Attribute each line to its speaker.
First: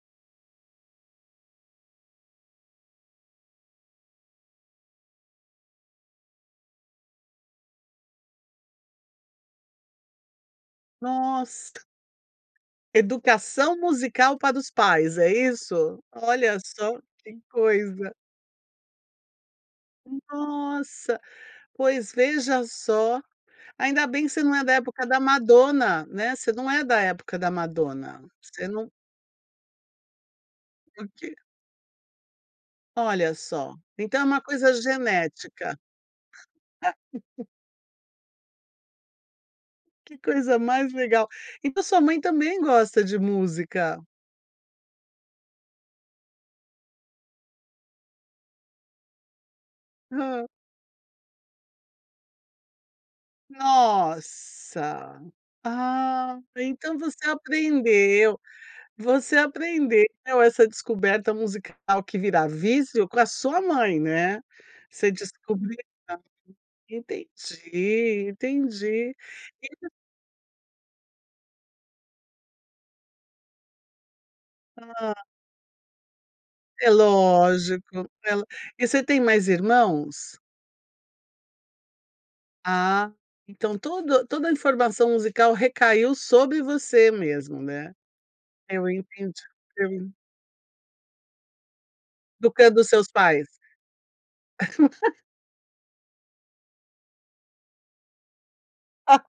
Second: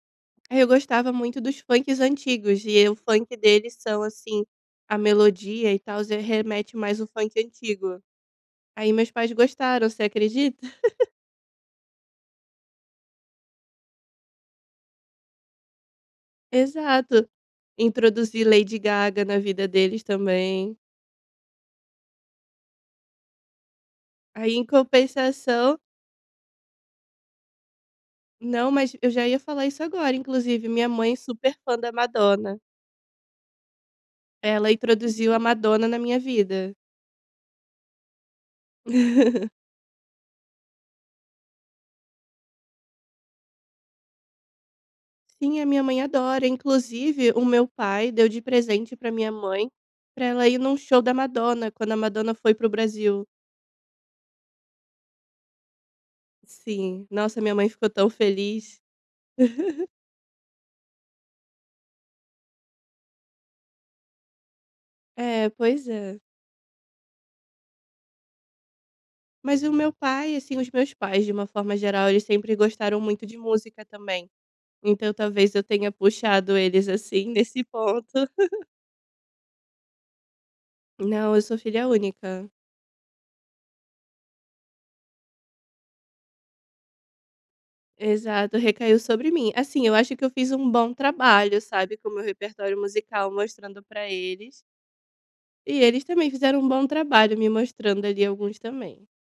Speaker 1: Eu gostava muito dos funk antigos e o funk deles são, assim, a melodia e tal, já remete mais o funk antigo. Aí meus pais gostaram, você acredita?
Speaker 2: Nossa! Educação musical para os pais, é isso? Olha só,
Speaker 1: Exato.
Speaker 2: que coisa.
Speaker 1: Introduzir Lady Gaga na vida deles também.
Speaker 2: Nossa, pois veja só, ainda bem que você não
Speaker 1: Aí
Speaker 2: é
Speaker 1: em
Speaker 2: da época da
Speaker 1: compensação
Speaker 2: Madonna, né, você não é da época da Madonna, você
Speaker 1: Não,
Speaker 2: não
Speaker 1: mas eu já ia falar isso agora, inclusive, minha
Speaker 2: O
Speaker 1: mãe
Speaker 2: quê?
Speaker 1: super é fã da Madonna.
Speaker 2: Olha só. Então é uma
Speaker 1: Ela
Speaker 2: coisa
Speaker 1: introduziu a
Speaker 2: genética.
Speaker 1: Madonna na minha vida.
Speaker 2: Que coisa mais legal. Então sua mãe também gosta de música?
Speaker 1: Sim, a minha mãe adora, inclusive, o meu pai deu de presente pra minha mãe pra
Speaker 2: Hã.
Speaker 1: ela ir em um show da Madonna, quando a Madonna foi para o Brasil.
Speaker 2: Nossa! Ah, então
Speaker 1: Sim.
Speaker 2: você
Speaker 1: Nossa, minha mãe ficou tão
Speaker 2: aprendeu
Speaker 1: feliz.
Speaker 2: você aprendeu essa descoberta musical que vira vício com a sua mãe, né. Você
Speaker 1: É,
Speaker 2: descobriu.
Speaker 1: pois é.
Speaker 2: [unintelligible] Entendi, entendi.
Speaker 1: Mas o
Speaker 2: Ent
Speaker 1: meu pai assim, os meus pais de uma forma geral eles sempre gostaram muito de música, também. Então,
Speaker 2: Ah.
Speaker 1: talvez, eu tenha puxado eles
Speaker 2: É
Speaker 1: assim nesse ponto.
Speaker 2: lógico, ela e você tem mais irmãos?
Speaker 1: Não, eu sou filha única.
Speaker 2: Ah, então todo toda a informação musical recaiu sobre você mesmo, né.
Speaker 1: Exato,
Speaker 2: Eu
Speaker 1: recaiu sobre
Speaker 2: entendi,
Speaker 1: mim. Assim,
Speaker 2: eu
Speaker 1: eu
Speaker 2: en
Speaker 1: acho que eu fiz um bom trabalho, sabe, com o meu
Speaker 2: Educando
Speaker 1: repertório
Speaker 2: os seus
Speaker 1: musical
Speaker 2: pais.
Speaker 1: mostrando pra eles e eles também fizeram um bom trabalho me mostrando ali alguns também.
Speaker 2: A